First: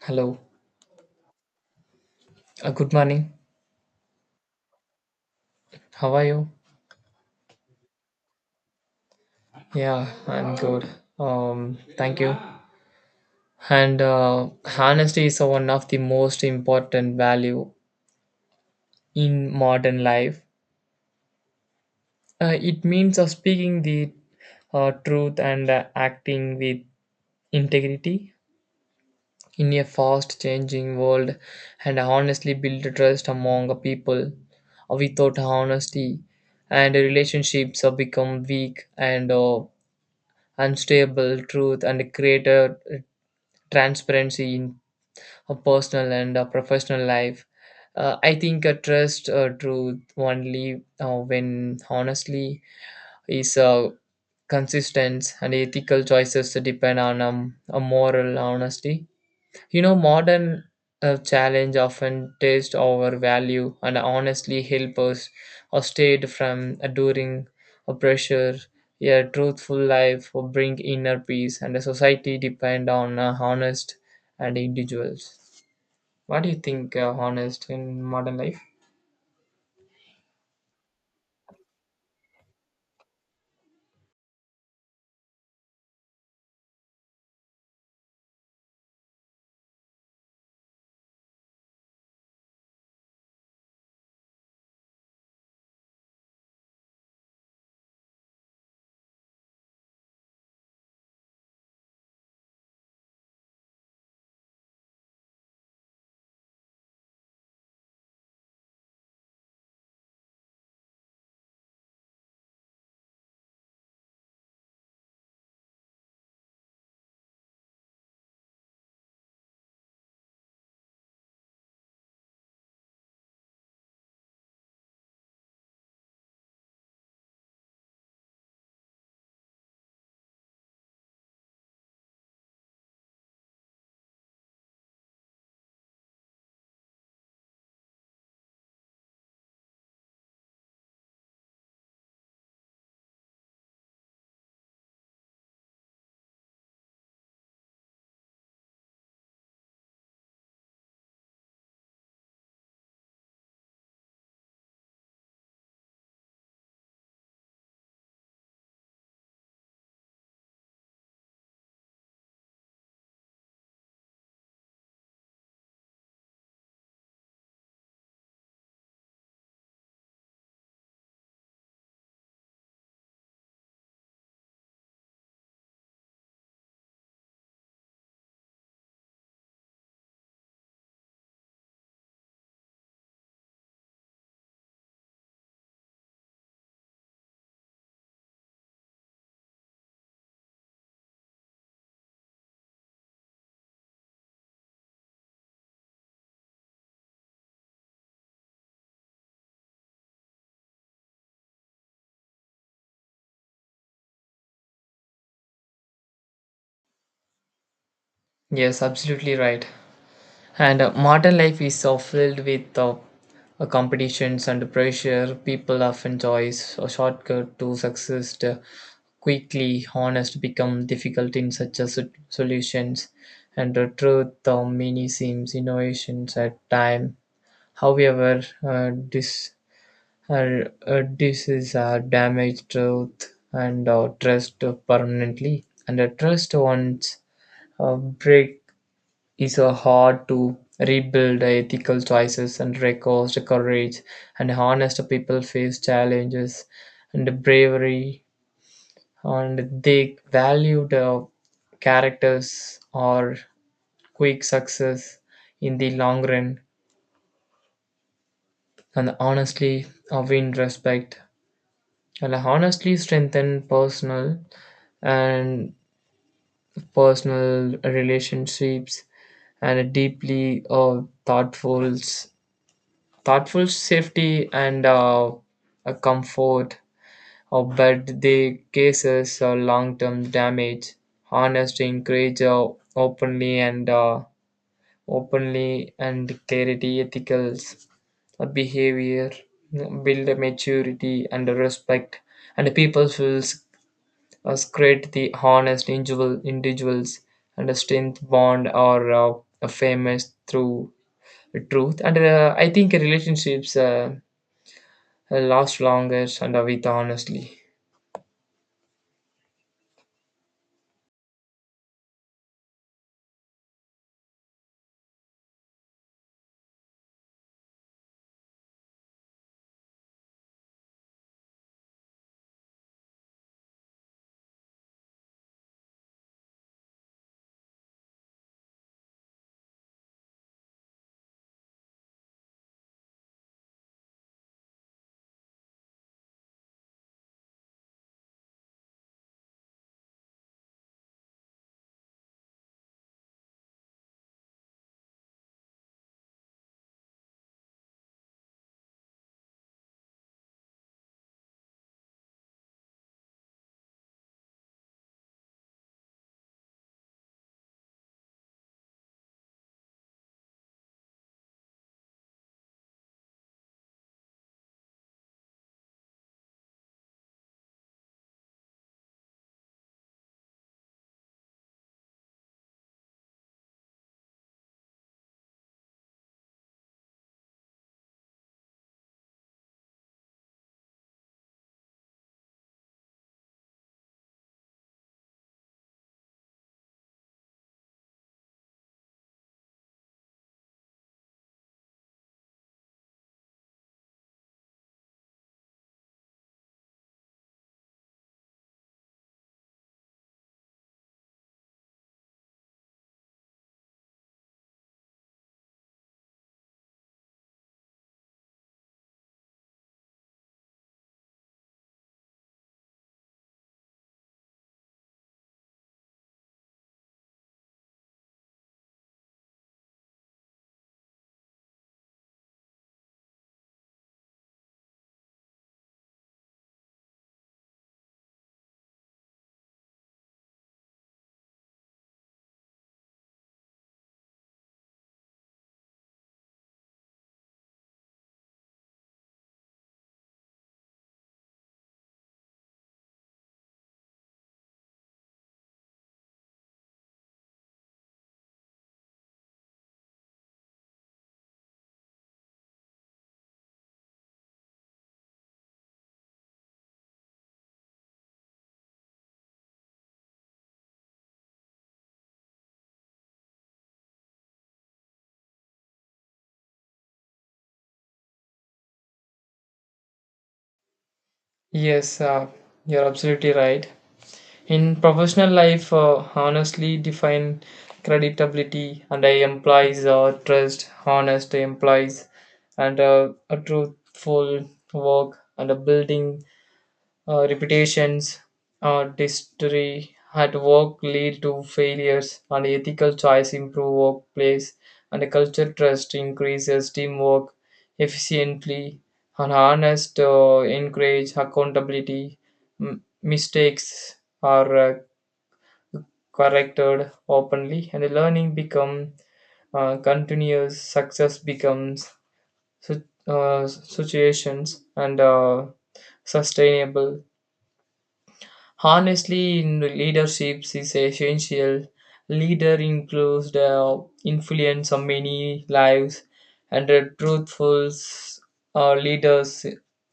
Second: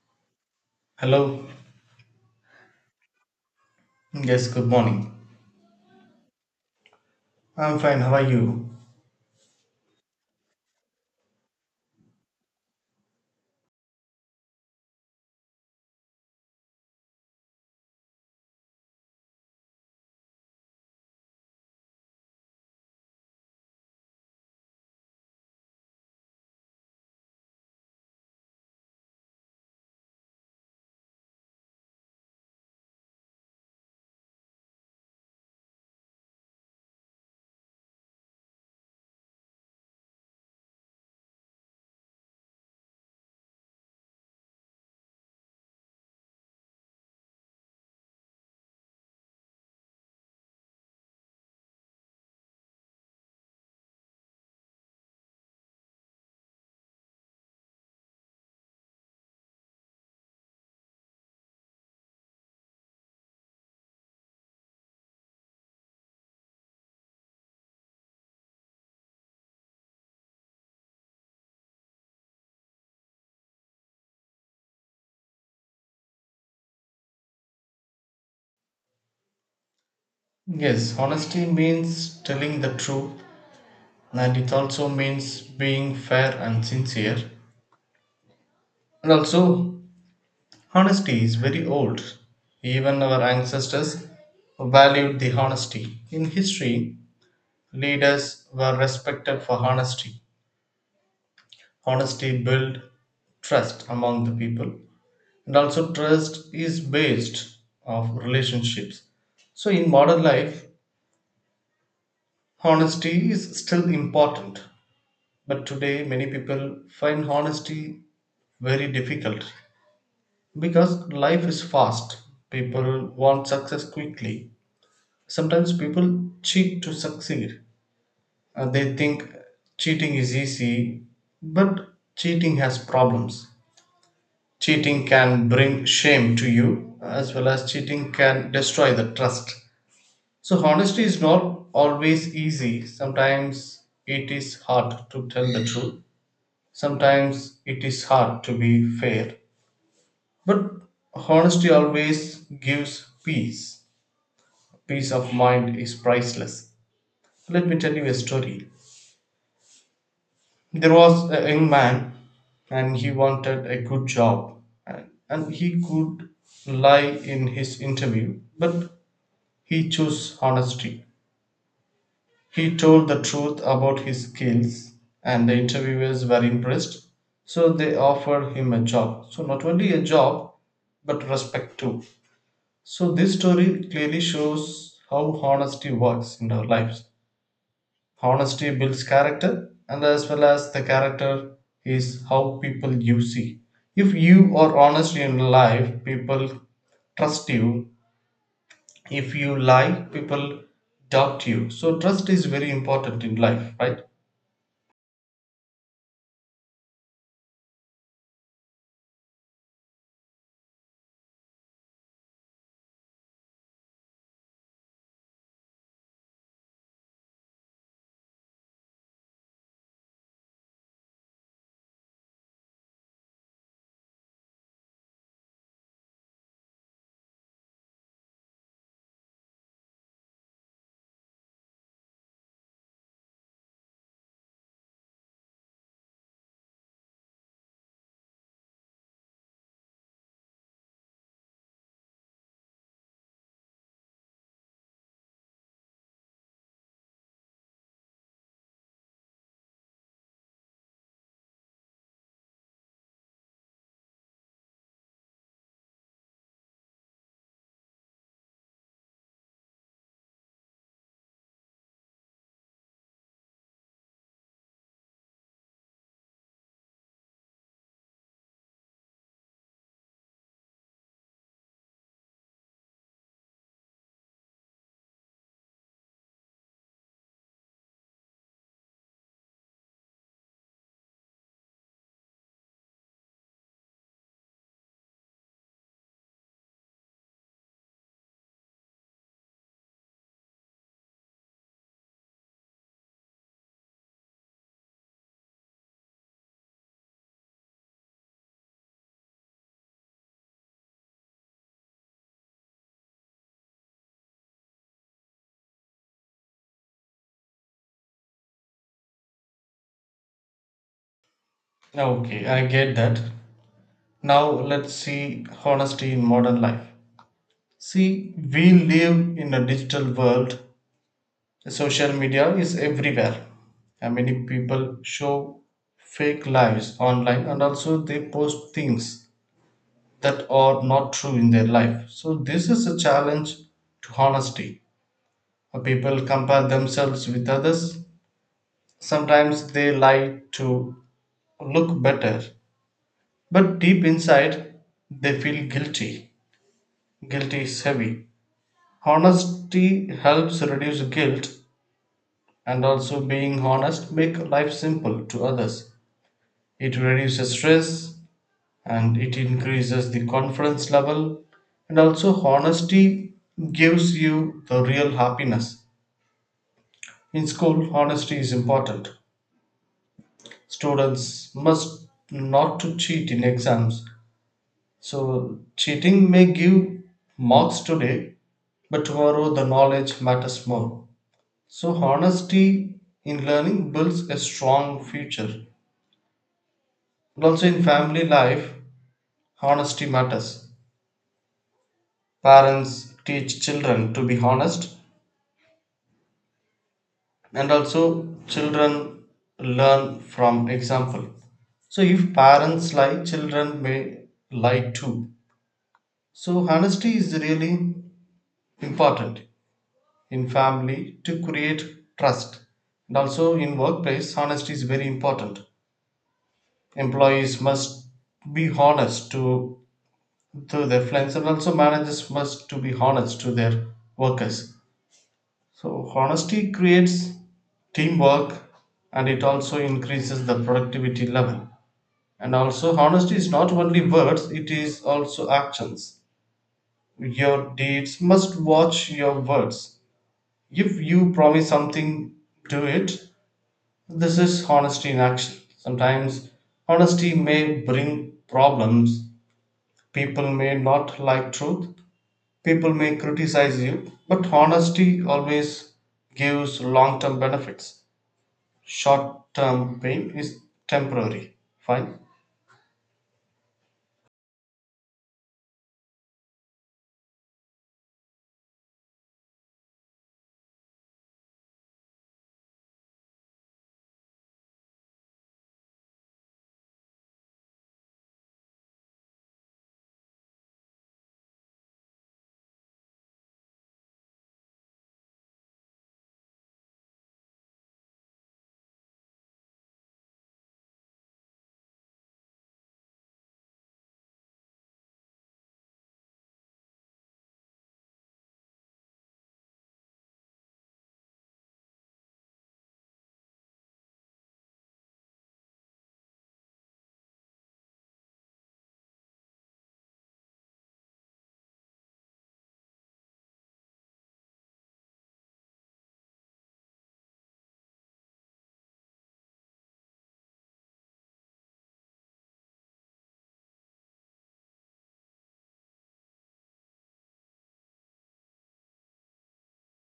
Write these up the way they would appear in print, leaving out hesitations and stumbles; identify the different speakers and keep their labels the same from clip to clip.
Speaker 1: Hello.
Speaker 2: Hello.
Speaker 1: Good morning.
Speaker 2: Yes, good morning.
Speaker 1: How are you?
Speaker 2: I'm fine. How are you?
Speaker 1: Yeah, I'm good. Thank you. And honesty is one of the most important value in modern life. It means of speaking the truth and acting with integrity in a fast changing world, and honestly build trust among the people. Without honesty and relationships have become weak, and unstable truth and create a transparency in a personal and a professional life. I think a trust truth only when honestly is consistent, and ethical choices depend on a moral honesty. Modern challenge often test our value, and honestly help us or stayed from enduring a pressure. A truthful life will bring inner peace, and a society depend on honest and individuals. What do you think, honest in modern life?
Speaker 2: Yes, honesty means telling the truth and it also means being fair and sincere. And also, honesty is very old. Even our ancestors valued the honesty. In history, leaders were respected for honesty. Honesty built trust among the people. And also trust is based of relationships. So in modern life, honesty is still important, but today many people find honesty very difficult because life is fast. People want success quickly. Sometimes people cheat to succeed. They think cheating is easy, but cheating has problems. Cheating can bring shame to you, as well as cheating can destroy the trust. So, honesty is not always easy. Sometimes it is hard to tell the truth. Sometimes it is hard to be fair, but honesty always gives peace. Peace of mind is priceless. Let me tell you a story. There was a young man and he wanted a good job, and he could lie in his interview, but he chose honesty. He told the truth about his skills, and the interviewers were impressed. So they offered him a job. So, not only a job, but respect too. So, this story clearly shows how honesty works in our lives. Honesty builds character, and as well as the character is how people you see. If you are honest in life, people trust you. If you lie, people doubt you. So, trust is very important in life, right?
Speaker 1: Yes, absolutely right. And modern life is so filled with competitions and pressure. People often choose a shortcut to success quickly. Honest become difficult in such a solutions, and the truth of many seems innovations at time. However, this is a damaged truth and trust permanently, and a trust once break is a hard to rebuild. Ethical choices and records courage, and honest people face challenges and bravery, and they valued characters or quick success in the long run, and honestly win respect, and honestly strengthen personal and personal relationships, and deeply thoughtful safety and a comfort but the cases long-term damage honest encourage openly and openly and clarity ethicals behavior build a maturity and a respect, and people will create the honest individuals and a strength bond or a famous through truth, and I think relationships last longer and with honestly.
Speaker 2: Okay, I get that. Now let's see honesty in modern life. See, we live in a digital world. Social media is everywhere. And many people show fake lives online, and also they post things that are not true in their life. So this is a challenge to honesty. People compare themselves with others. Sometimes they lie to look better, but deep inside they feel guilty. Guilt is heavy. Honesty helps reduce guilt, and also being honest make life simple to others. It reduces stress and it increases the confidence level, and also honesty gives you the real happiness. In school honesty is important. Students must not to cheat in exams. So cheating may give marks today, but tomorrow the knowledge matters more. So honesty in learning builds a strong future. And also in family life, honesty matters. Parents teach children to be honest, and also children learn from example. So if parents lie, children may lie too. So honesty is really important in family to create trust. And also in workplace, honesty is very important. Employees must be honest to, so their friends and also managers must to be honest to their workers. So honesty creates teamwork and it also increases the productivity level, and also honesty is not only words, it is also actions. Your deeds must watch your words. If you promise something, do it. This is honesty in action. Sometimes honesty may bring problems. People may not like truth. People may criticize you, but honesty always gives long term benefits. Short term pain is temporary. Fine.
Speaker 1: Yes, you're absolutely right. In professional life, honestly define credibility, and I implies trust, honest implies, and a truthful work and a building reputations, history at work lead to failures, and ethical choice improve workplace, and a culture trust increases teamwork efficiently, and honest encourage accountability. Mistakes are corrected openly, and the learning become continuous success becomes situations and sustainable. Honestly, in leadership is essential. Leader includes the influence on many lives, and the truthful leaders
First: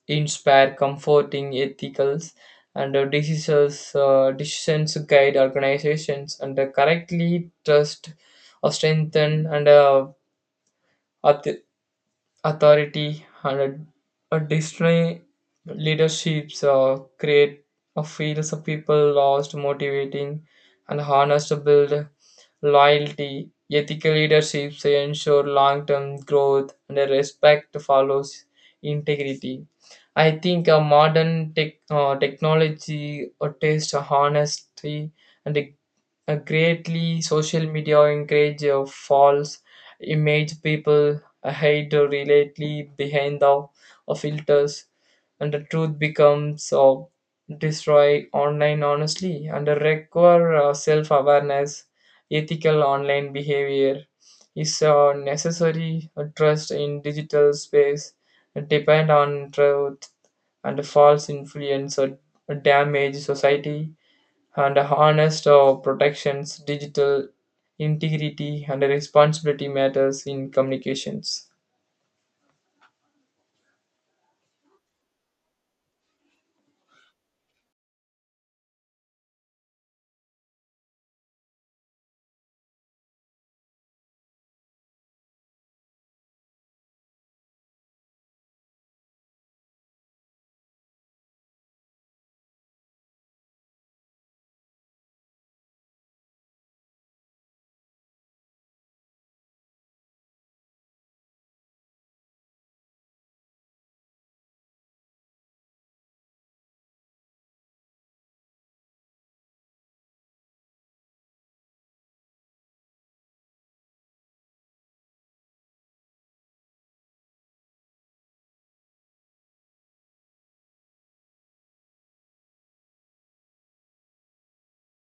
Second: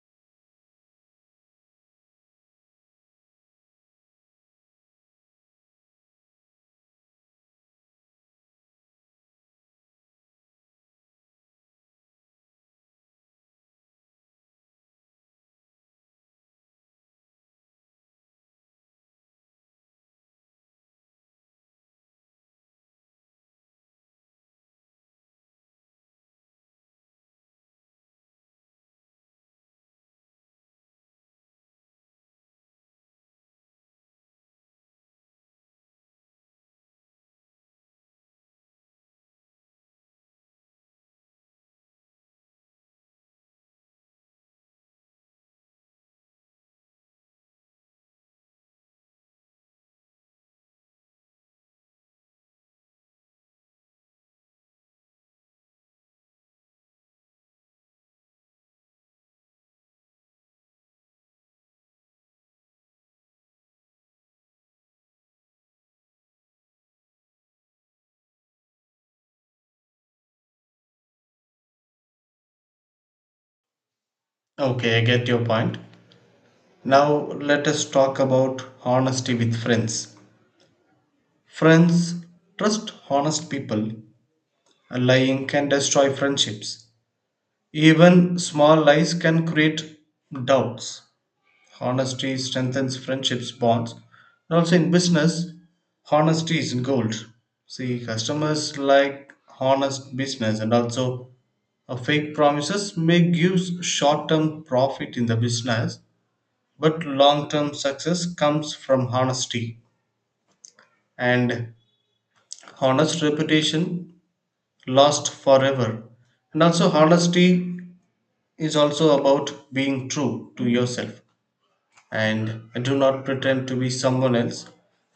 Speaker 1: inspire comforting ethicals and the decisions guide organizations and the correctly trust or strengthen, and authority, and a Disney leaderships create a feels of people lost, motivating, and harness to build loyalty. Ethical leaderships ensure long-term growth, and a respect follows integrity. I think a modern technology attests to honesty, and greatly social media encourage false image people hide relatedly behind the filters, and the truth becomes destroy online honestly, and require self-awareness. Ethical online behavior is necessary. Trust in digital space depend on truth, and false influence or damage society, and honest protections, digital integrity, and responsibility matters in communications.
Speaker 2: Okay, I get your point. Now let us talk about honesty with friends. Friends trust honest people. Lying can destroy friendships. Even small lies can create doubts. Honesty strengthens friendships bonds. And also in business, honesty is gold. See, customers like honest business, and also fake promises may give short-term profit in the business, but long-term success comes from honesty and honest reputation lasts forever. And also honesty is also about being true to yourself, and do not pretend to be someone else.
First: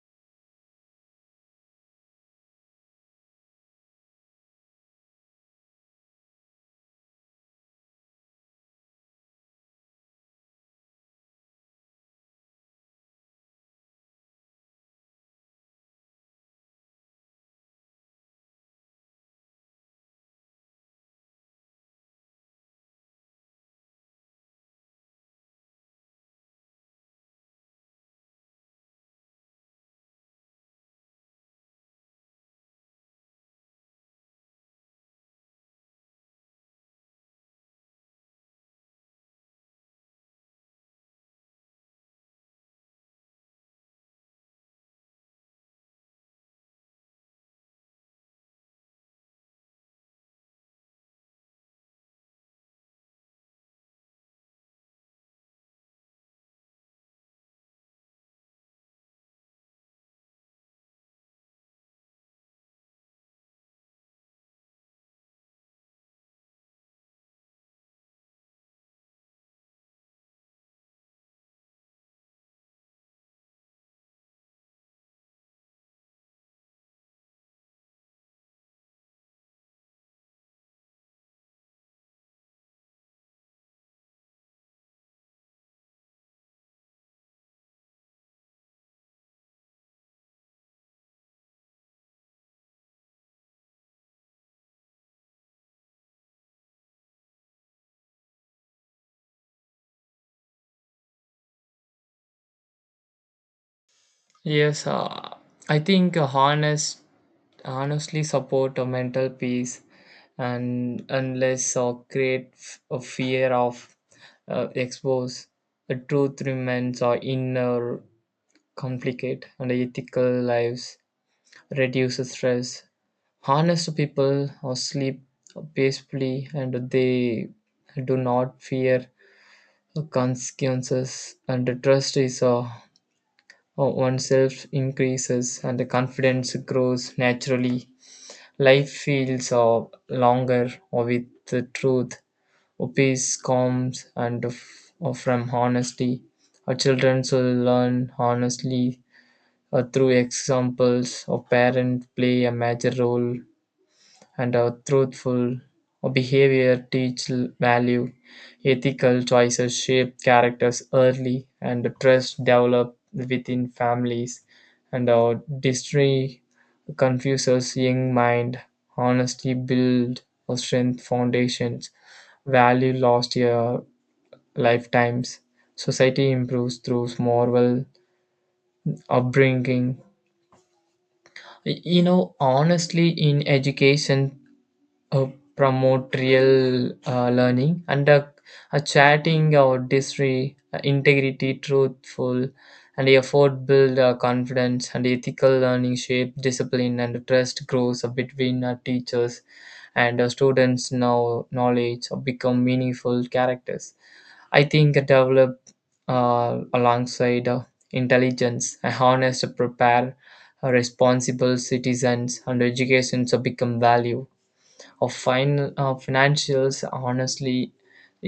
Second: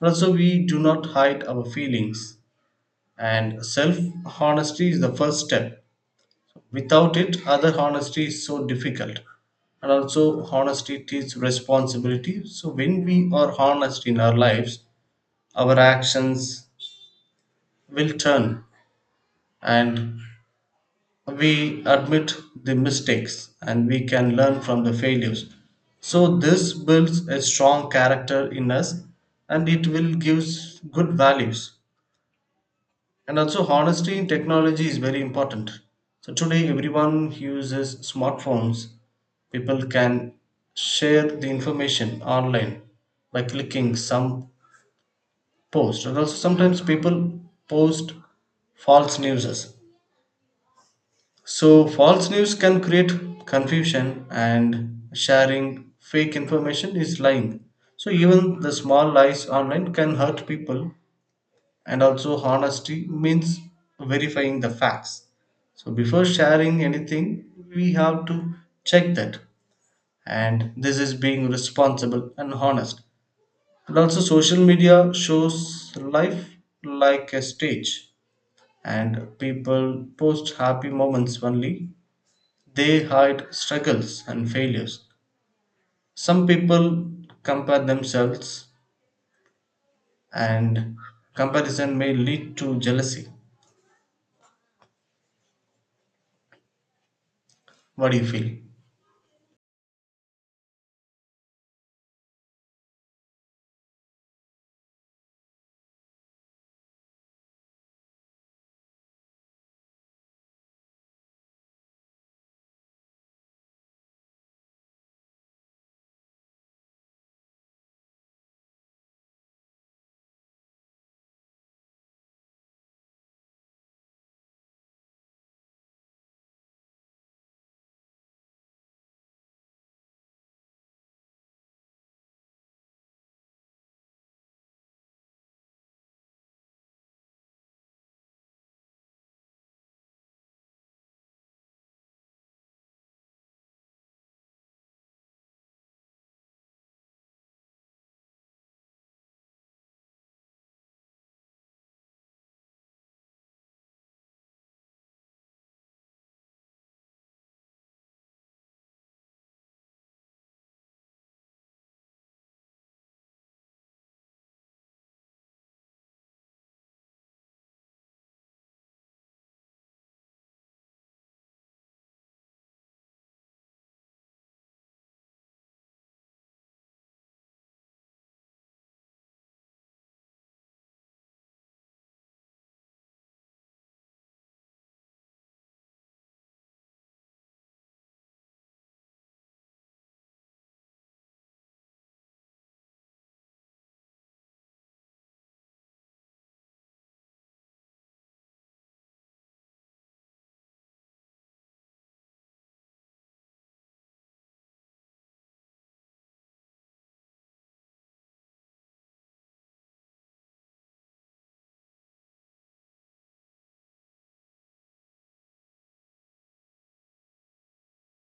Speaker 2: Also, we do not hide our feelings. And self honesty is the first step. Without it, other honesty is so difficult. And also, honesty takes responsibility. So, when we are honest in our lives, our actions will turn, and we admit the mistakes and we can learn from the failures. So this builds a strong character in us and it will give good values. And also honesty in technology is very important. So today everyone uses smartphones. People can share the information online by clicking some post, and also sometimes people post false news. So, false news can create confusion, and sharing fake information is lying. So, even the small lies online can hurt people, and also honesty means verifying the facts. So, before sharing anything, we have to check that, and this is being responsible and honest. And also, social media shows life like a stage, and people post happy moments only. They hide struggles and failures. Some people compare themselves, and comparison may lead to jealousy. What do you feel?
Speaker 1: Yes, I think honestly support a mental peace, and unless or create a fear of expose the truth remains or inner complicate, and ethical lives reduces stress. Honest people sleep peacefully, and they do not fear consequences, and the trust is oneself increases, and the confidence grows naturally. Life feels longer with the truth. Peace comes and from honesty. Our children should learn honestly through examples. Our parents play a major role, and our truthful behavior teach value. Ethical choices shape characters early, and trust develop within families, and our destiny confuses young mind. Honesty build or strength foundations, value lost your lifetimes, society improves through moral upbringing. Honestly in education uh, promotorial learning, and a chatting or disre integrity truthful and effort build confidence, and ethical learning shape discipline, and trust grows between teachers and students. Now knowledge become meaningful characters. I think develop uh, alongside intelligence a honest prepare responsible citizens, and education to become value of financials. Honestly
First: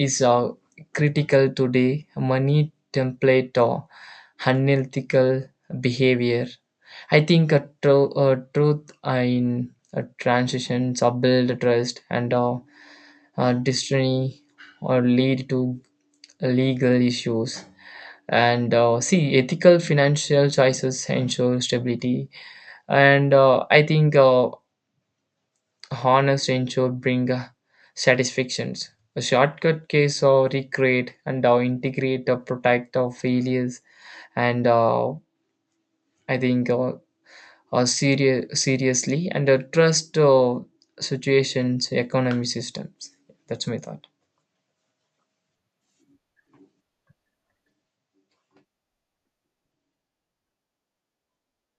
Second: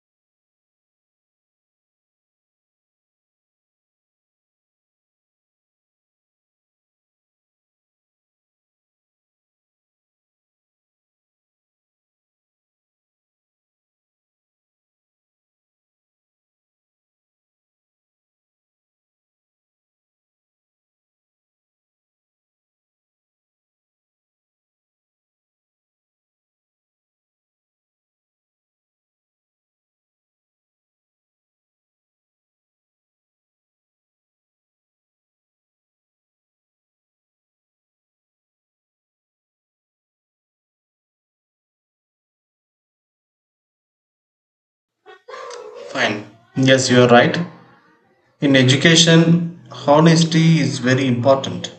Speaker 1: is critical today money template or unethical behavior. I think a truth in a transitions or build trust, and destiny or lead to legal issues, and see ethical financial choices ensure stability, and I think honest ensure bring satisfactions. A shortcut case or recreate, and integrate or protect our failures. And I think seriously, and trust situations, economy systems. That's my thought.
Speaker 2: Fine. Yes, you are right. In education, honesty is very important.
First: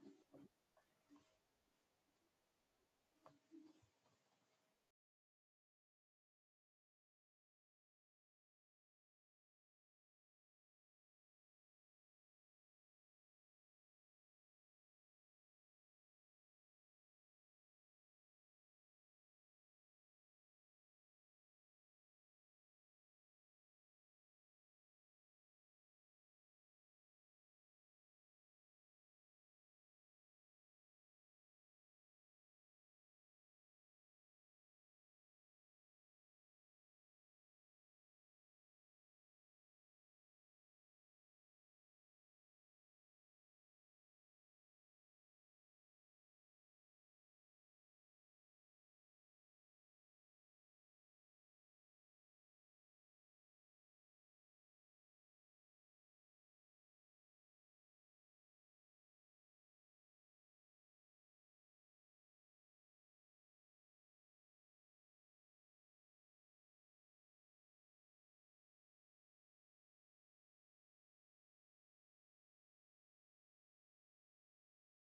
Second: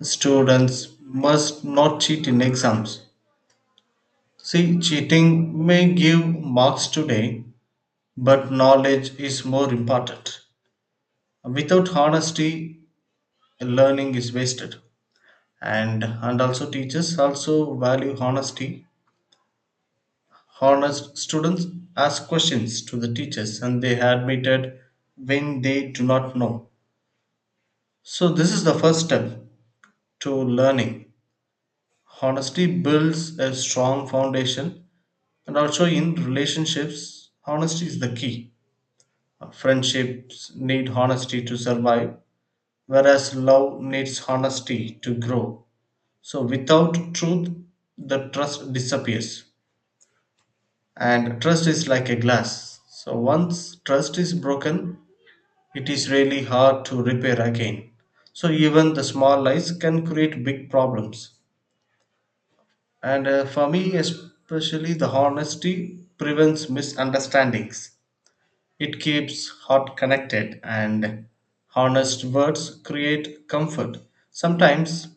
Speaker 2: Students must not cheat in exams. See, cheating may give marks today, but knowledge is more important. Without honesty, learning is wasted. And also teachers also value honesty. Honest students ask questions to the teachers and they admitted when they do not know. So this is the first step to learning. Honesty builds a strong foundation. And also in relationships honesty is the key. Friendships need honesty to survive, whereas love needs honesty to grow. So without truth, the trust disappears, and trust is like a glass. So once trust is broken, it is really hard to repair again. So even the small lies can create big problems, and for me especially the honesty prevents misunderstandings. It keeps heart connected, and honest words create comfort. Sometimes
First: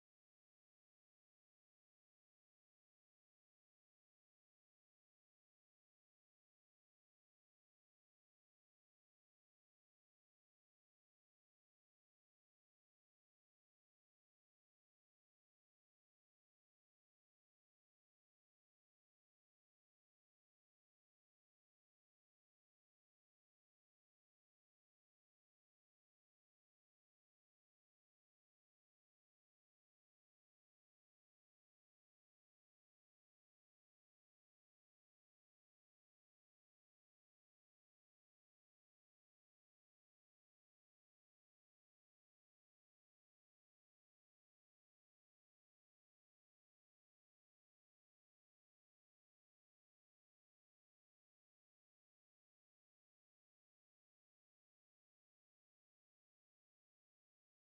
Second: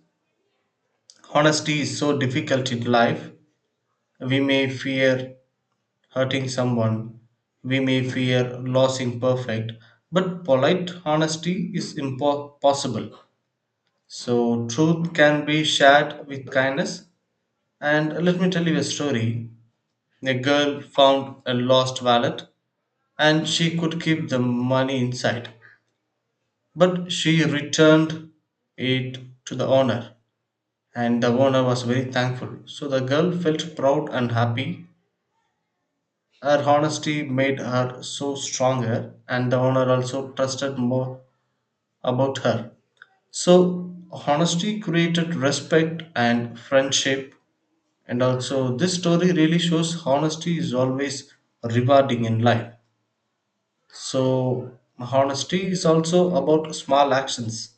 Speaker 2: honesty is so difficult in life. We may fear hurting someone. We may fear losing perfect, but polite honesty is possible. So, truth can be shared with kindness. And let me tell you a story. A girl found a lost wallet and she could keep the money inside, but she returned it to the owner, and the owner was very thankful. So, the girl felt proud and happy. Her honesty made her so stronger, and the owner also trusted more about her. So, honesty created respect and friendship, and also this story really shows honesty is always rewarding in life. So, honesty is also about small actions.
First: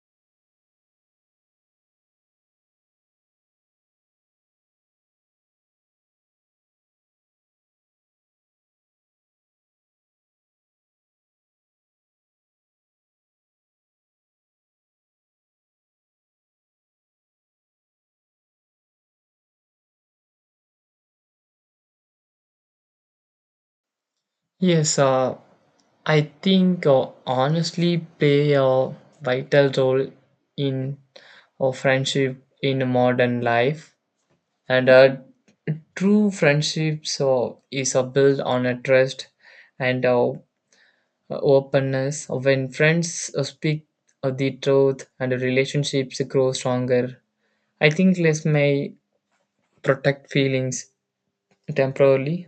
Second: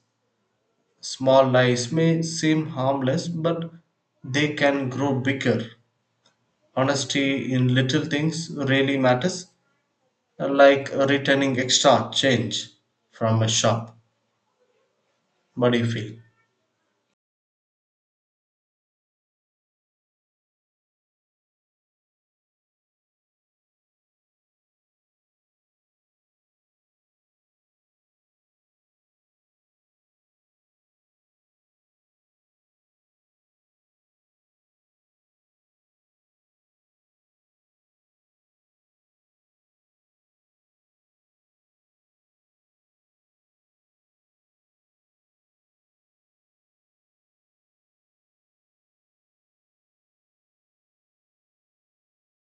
Speaker 2: Small lies may seem harmless, but they can grow bigger. Honesty in little things really matters, like returning extra change from a shop. What do you feel?
Speaker 1: Yes, I think honestly play a vital role in friendship in modern life. And true friendship so is built on a trust and openness. When friends speak of the truth, and the relationships grow stronger. I think less may protect feelings temporarily,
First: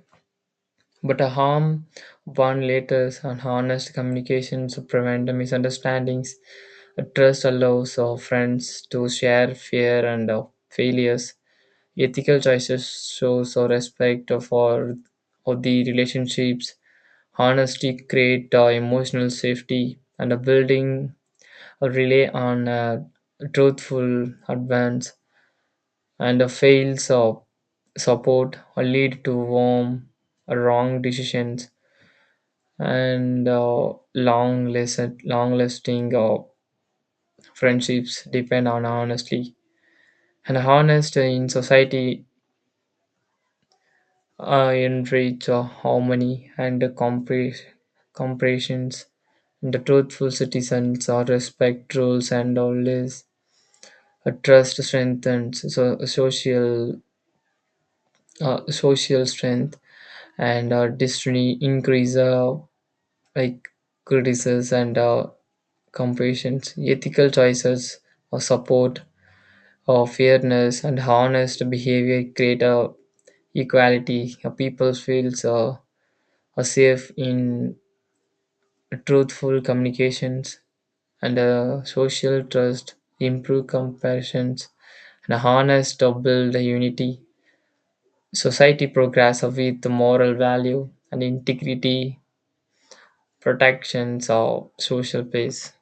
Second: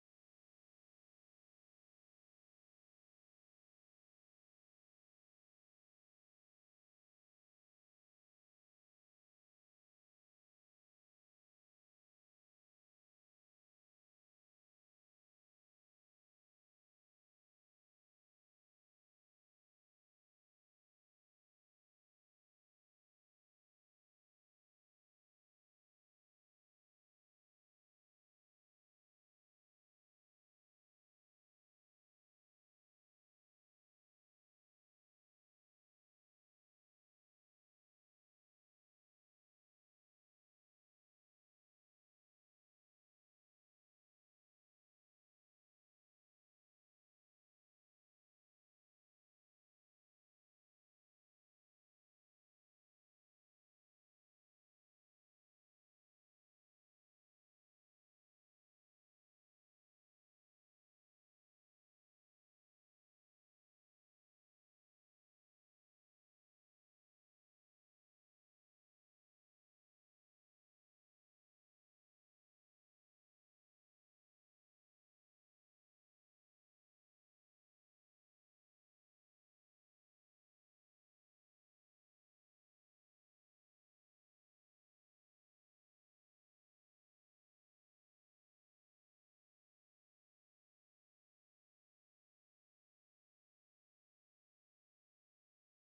Speaker 1: but a harm one later, and honest communications to prevent the misunderstandings. Trust allows friends to share fear and failures. Ethical choices shows a respect for of the relationships. Honesty create emotional safety and a building a rely on truthful advance, and a fails of support or lead to warm wrong decisions, and long lasting friendships depend on honesty, and honest in society enrich harmony and compressions. The truthful citizens respect rules, and always trust strengthens so, social strength, and destiny increase like criticisms and compassions. Ethical choices support fairness, and honest behavior create equality. People feels are safe in truthful communications, and social trust improve comparisons, and harness to build the unity. Society progress with moral value and integrity protections of social peace.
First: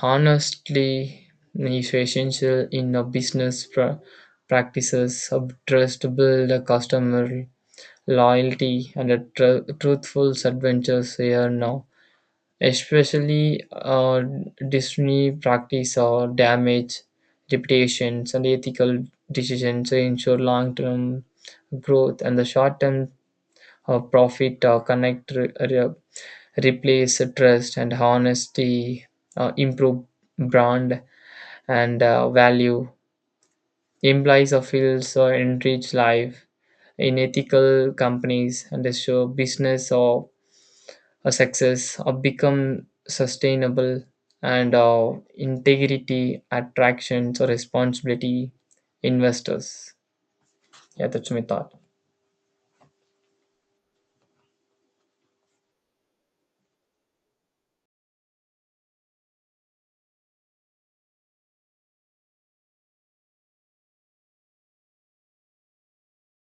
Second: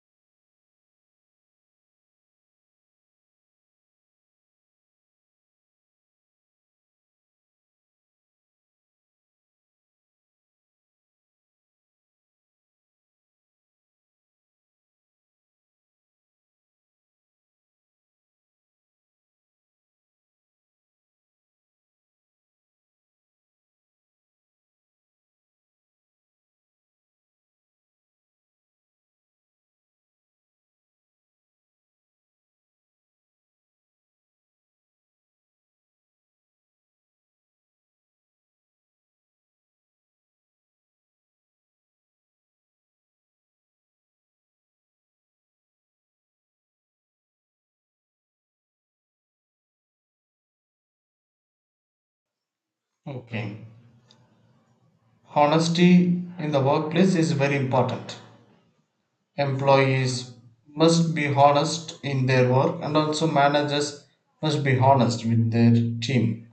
Speaker 1: Honestly is essential in a business practices of trust to build a customer loyalty, and a truthful adventures here now, especially Disney practice or damage reputations, and ethical decisions to ensure long-term growth, and the short-term profit connect replace trust, and honesty improve brand and value implies a feels or enrich life in ethical companies, and show business or a success or become sustainable, and integrity attractions or responsibility investors. Yeah, that's my thought.
Speaker 2: Okay. Honesty in the workplace is very important. Employees must be honest in their work, and also managers must be honest with their team.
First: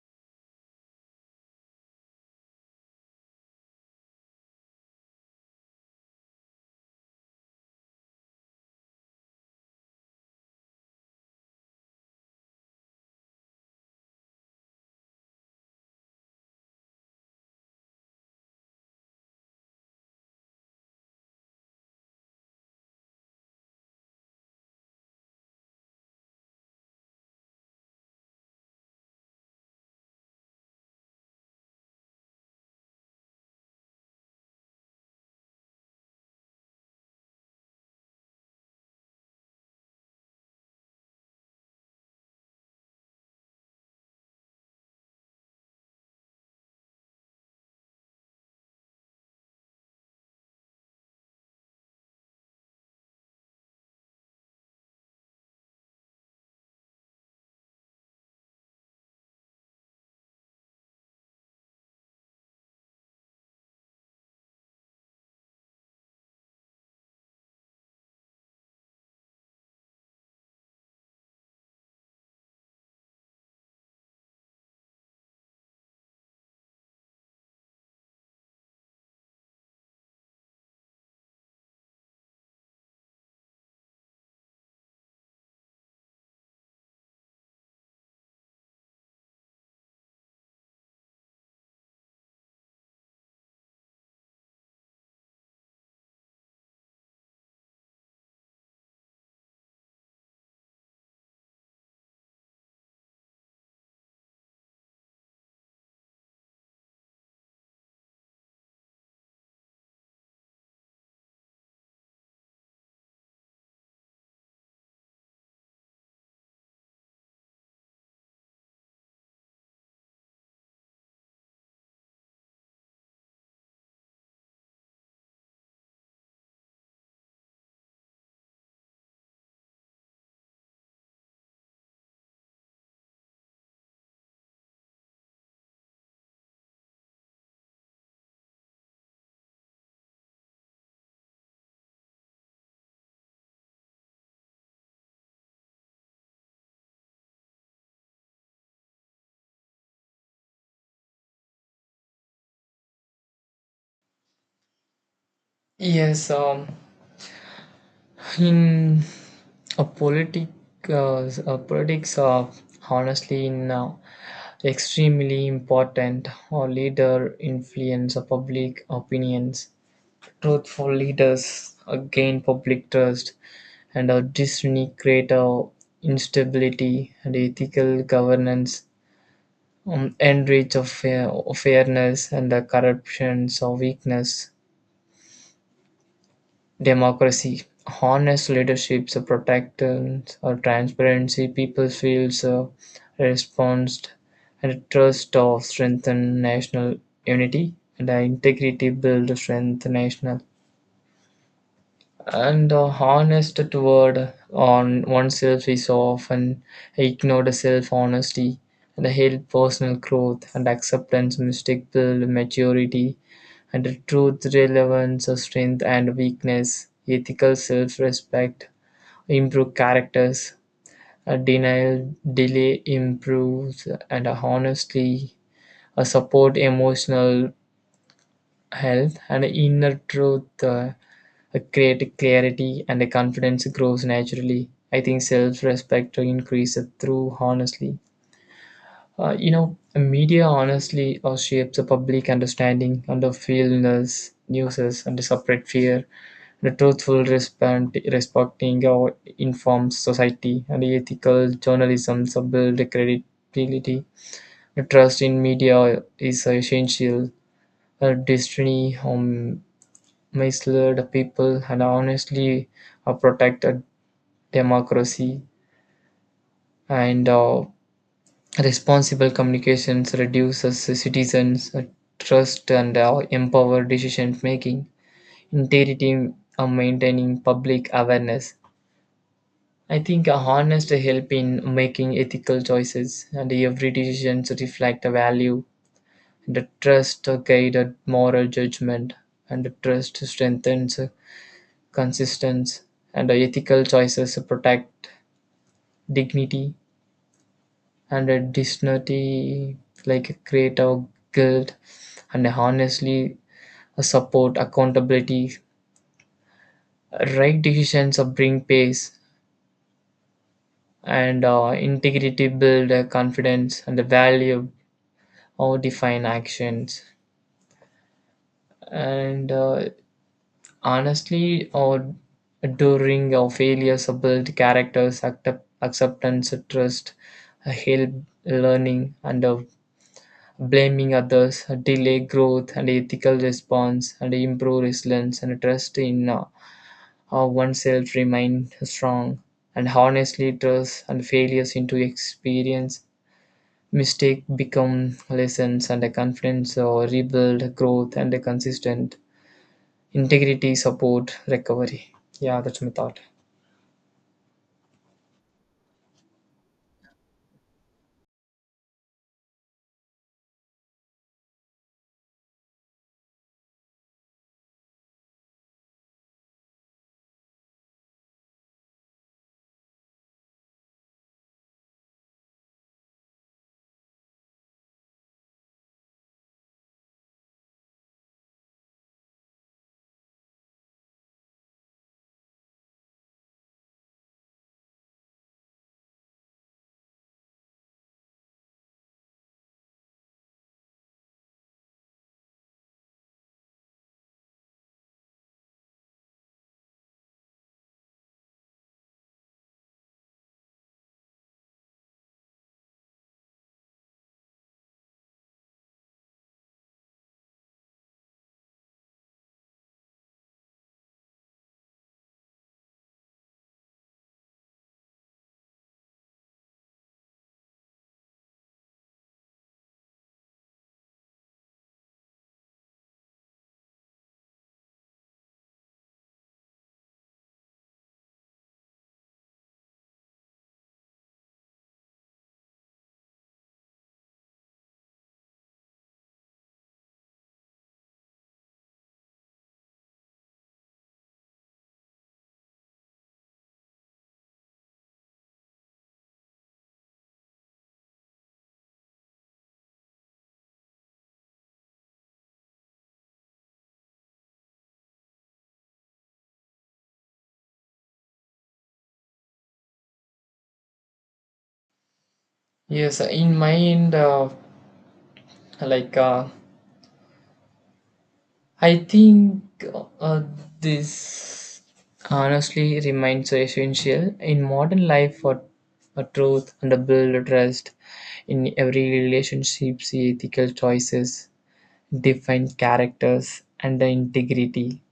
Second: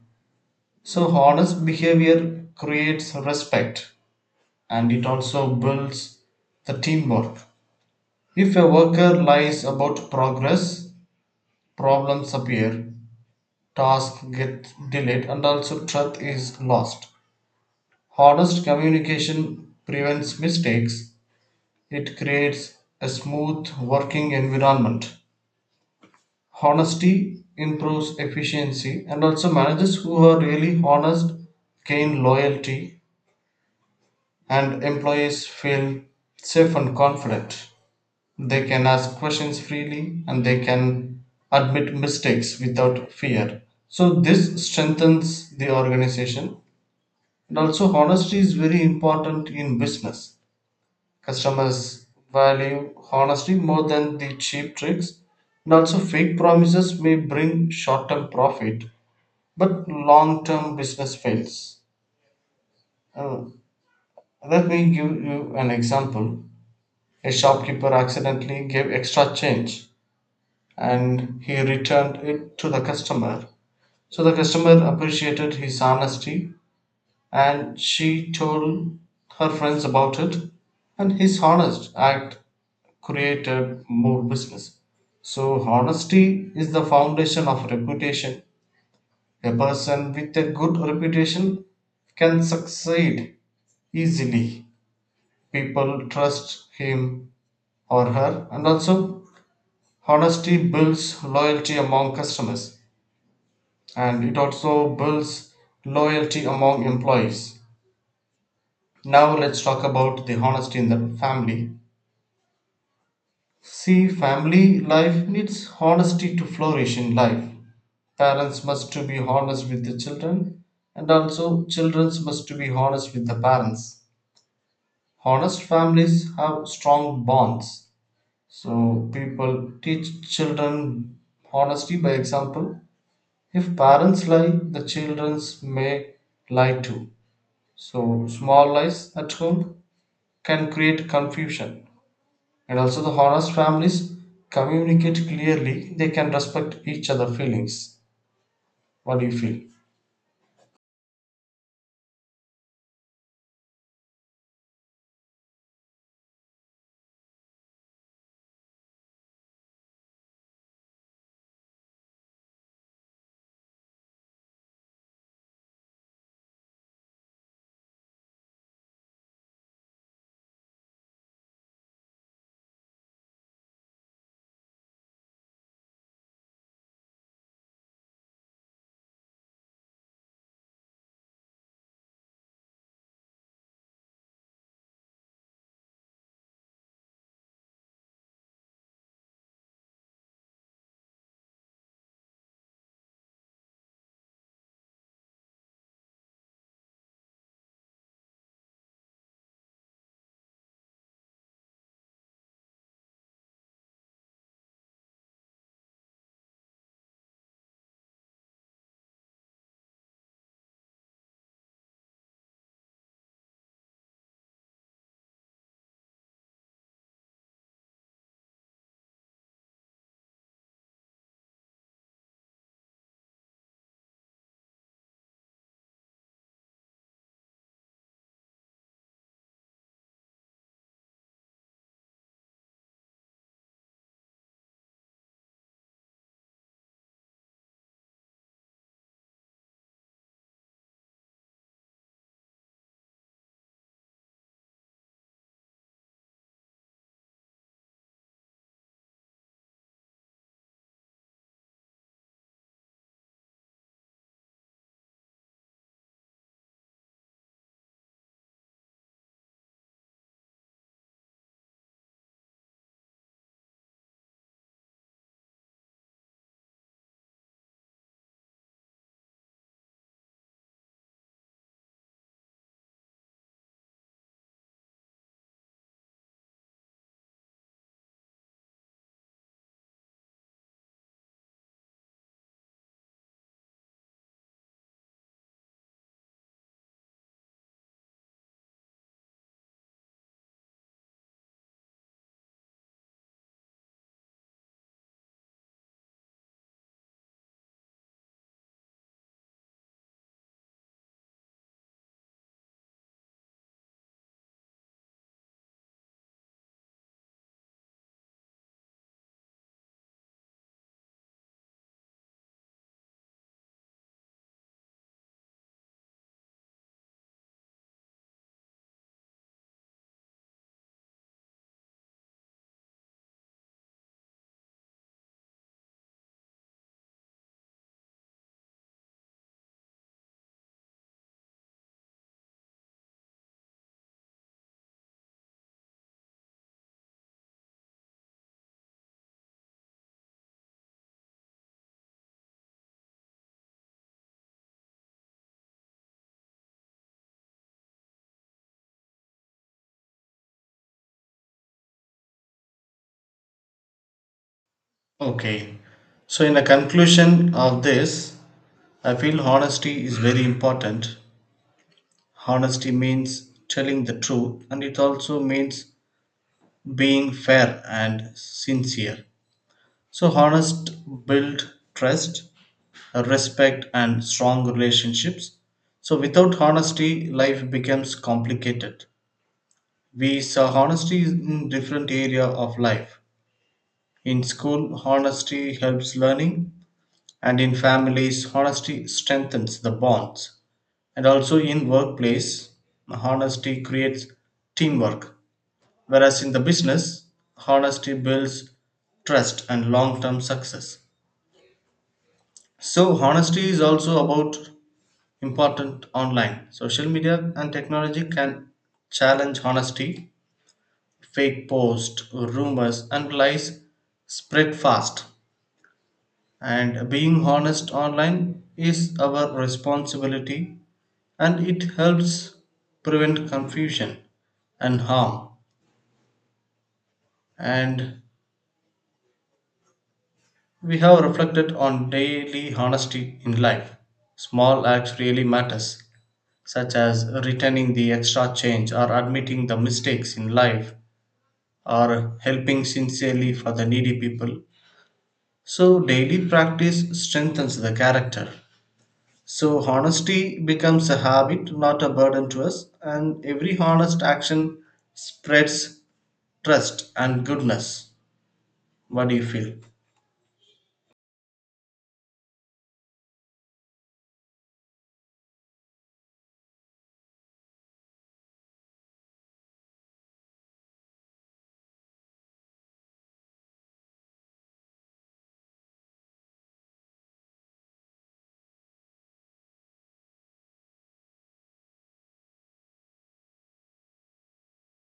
Speaker 2: So, honest behavior creates respect and it also builds the teamwork. If a worker lies about progress, problems appear, tasks get delayed, and also truth is lost. Honest communication prevents mistakes, it creates a smooth working environment. Honesty improves efficiency, and also managers who are really honest gain loyalty, and employees feel safe and confident. They can ask questions freely and they can admit mistakes without fear. So, this strengthens the organization. And also, honesty is very important in business. Customers value honesty more than the cheap tricks. And also, fake promises may bring short term profit, but long term business fails. Uh, let me give you an example. A shopkeeper accidentally gave extra change and he returned it to the customer. So, the customer appreciated his honesty and she told her friends about it, and his honest act created more business. So honesty is the foundation of reputation. A person with a good reputation can succeed easily. People trust him or her, and also honesty builds loyalty among customers and it also builds loyalty among employees. Now let's talk about the honesty in the family. See, family life needs honesty to flourish in life. Parents must to be honest with the children, and also children must to be honest with the parents. Honest families have strong bonds. So people teach children honesty by example. If parents lie, the children may lie too. So small lies at home can create confusion, and also the honest families communicate clearly. They can respect each other feelings. What do you feel?
Speaker 1: Yes, in a uh, politics are honestly now extremely important or leader influence of public opinions. Truthful leaders gain public trust, and a destiny creator instability, and ethical governance enrich of fairness, and the corruptions or weakness democracy. Honest leaderships a protectance or transparency, people feels a response, and trust of strengthen national unity, and the integrity build strength national. And honest toward on oneself is often ignored. Self-honesty and help personal growth, and acceptance mistake build maturity, and the truth relevance of strength and weakness ethical self-respect improve characters, a denial delay improves, and honestly a support emotional health, and inner truth a great clarity, and the confidence grows naturally. I think self-respect increases through honestly. Media honestly shapes a public understanding, and the feelness, nuisance, and the separate fear. The truthful respond, respecting or informs society, and the ethical journalism so build the credibility. The trust in media is essential. Destiny misled people, and honestly are protected democracy, and responsible communications reduces citizens' trust and empower decision making. Integrity maintaining public awareness. I think a honest help in making ethical choices, and every decision to reflect a value, and a trust a guided moral judgment, and the trust strengthens consistency, and the ethical choices protect dignity, and a dignity like create our guilt, and honestly a support accountability, right decisions of bring pace, and integrity build confidence, and the value or define actions, and honestly or during our failures or build characters acceptance trust help learning, and blaming others delay growth, and ethical response and improve resilience, and trust in oneself remain strong, and honestly trust and failures into experience mistake become lessons, and a confidence or rebuild growth, and a consistent integrity support recovery. Yeah, that's my thought.
Speaker 2: Okay. So, in the conclusion of this, I feel honesty is very important. Honesty means telling the truth and it also means being fair and sincere. So, honest build trust, respect and strong relationships. So, without honesty, life becomes complicated. We saw honesty in different area of life. In school, honesty helps learning, and in families, honesty strengthens the bonds. And also in workplace, honesty creates teamwork. Whereas in the business, honesty builds trust and long-term success. So honesty is also about important online. Social media and technology can challenge honesty. Fake posts, rumors, and lies spread fast, and being honest online is our responsibility and it helps prevent confusion and harm. And we have reflected on daily honesty in life. Small acts really matters, such as returning the extra change or admitting the mistakes in life or helping sincerely for the needy people. So, daily practice strengthens the character. So, honesty becomes a habit, not a burden to us, and every honest action spreads trust and goodness. What do you feel?
Speaker 1: Yes, in my end like uh, I think uh, this honestly remains so essential in modern life for a truth and a build trust in every relationship. See ethical choices, define characters, and the integrity,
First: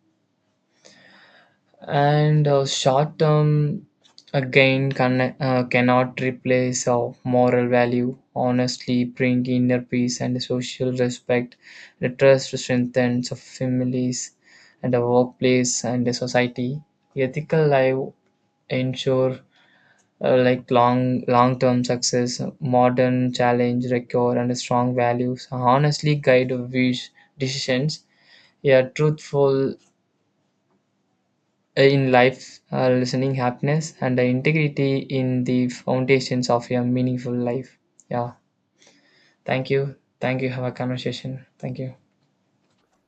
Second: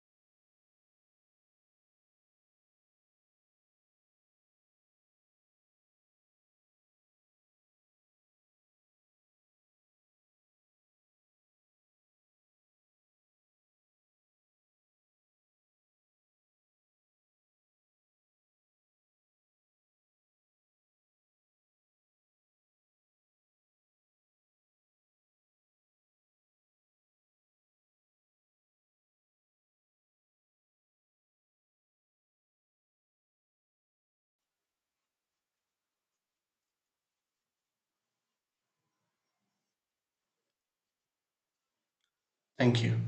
Speaker 1: and short term again, cannot replace moral value. Honestly bring inner peace and social respect, the trust strengthens of families and the workplace and the society. Ethical life ensure like long term success modern challenge record, and strong values honestly guide of wish decisions a truthful in life, listening happiness, and the integrity in the foundations of a meaningful life. Yeah, thank you. Thank you. Have a conversation. Thank you.
Speaker 2: Thank you.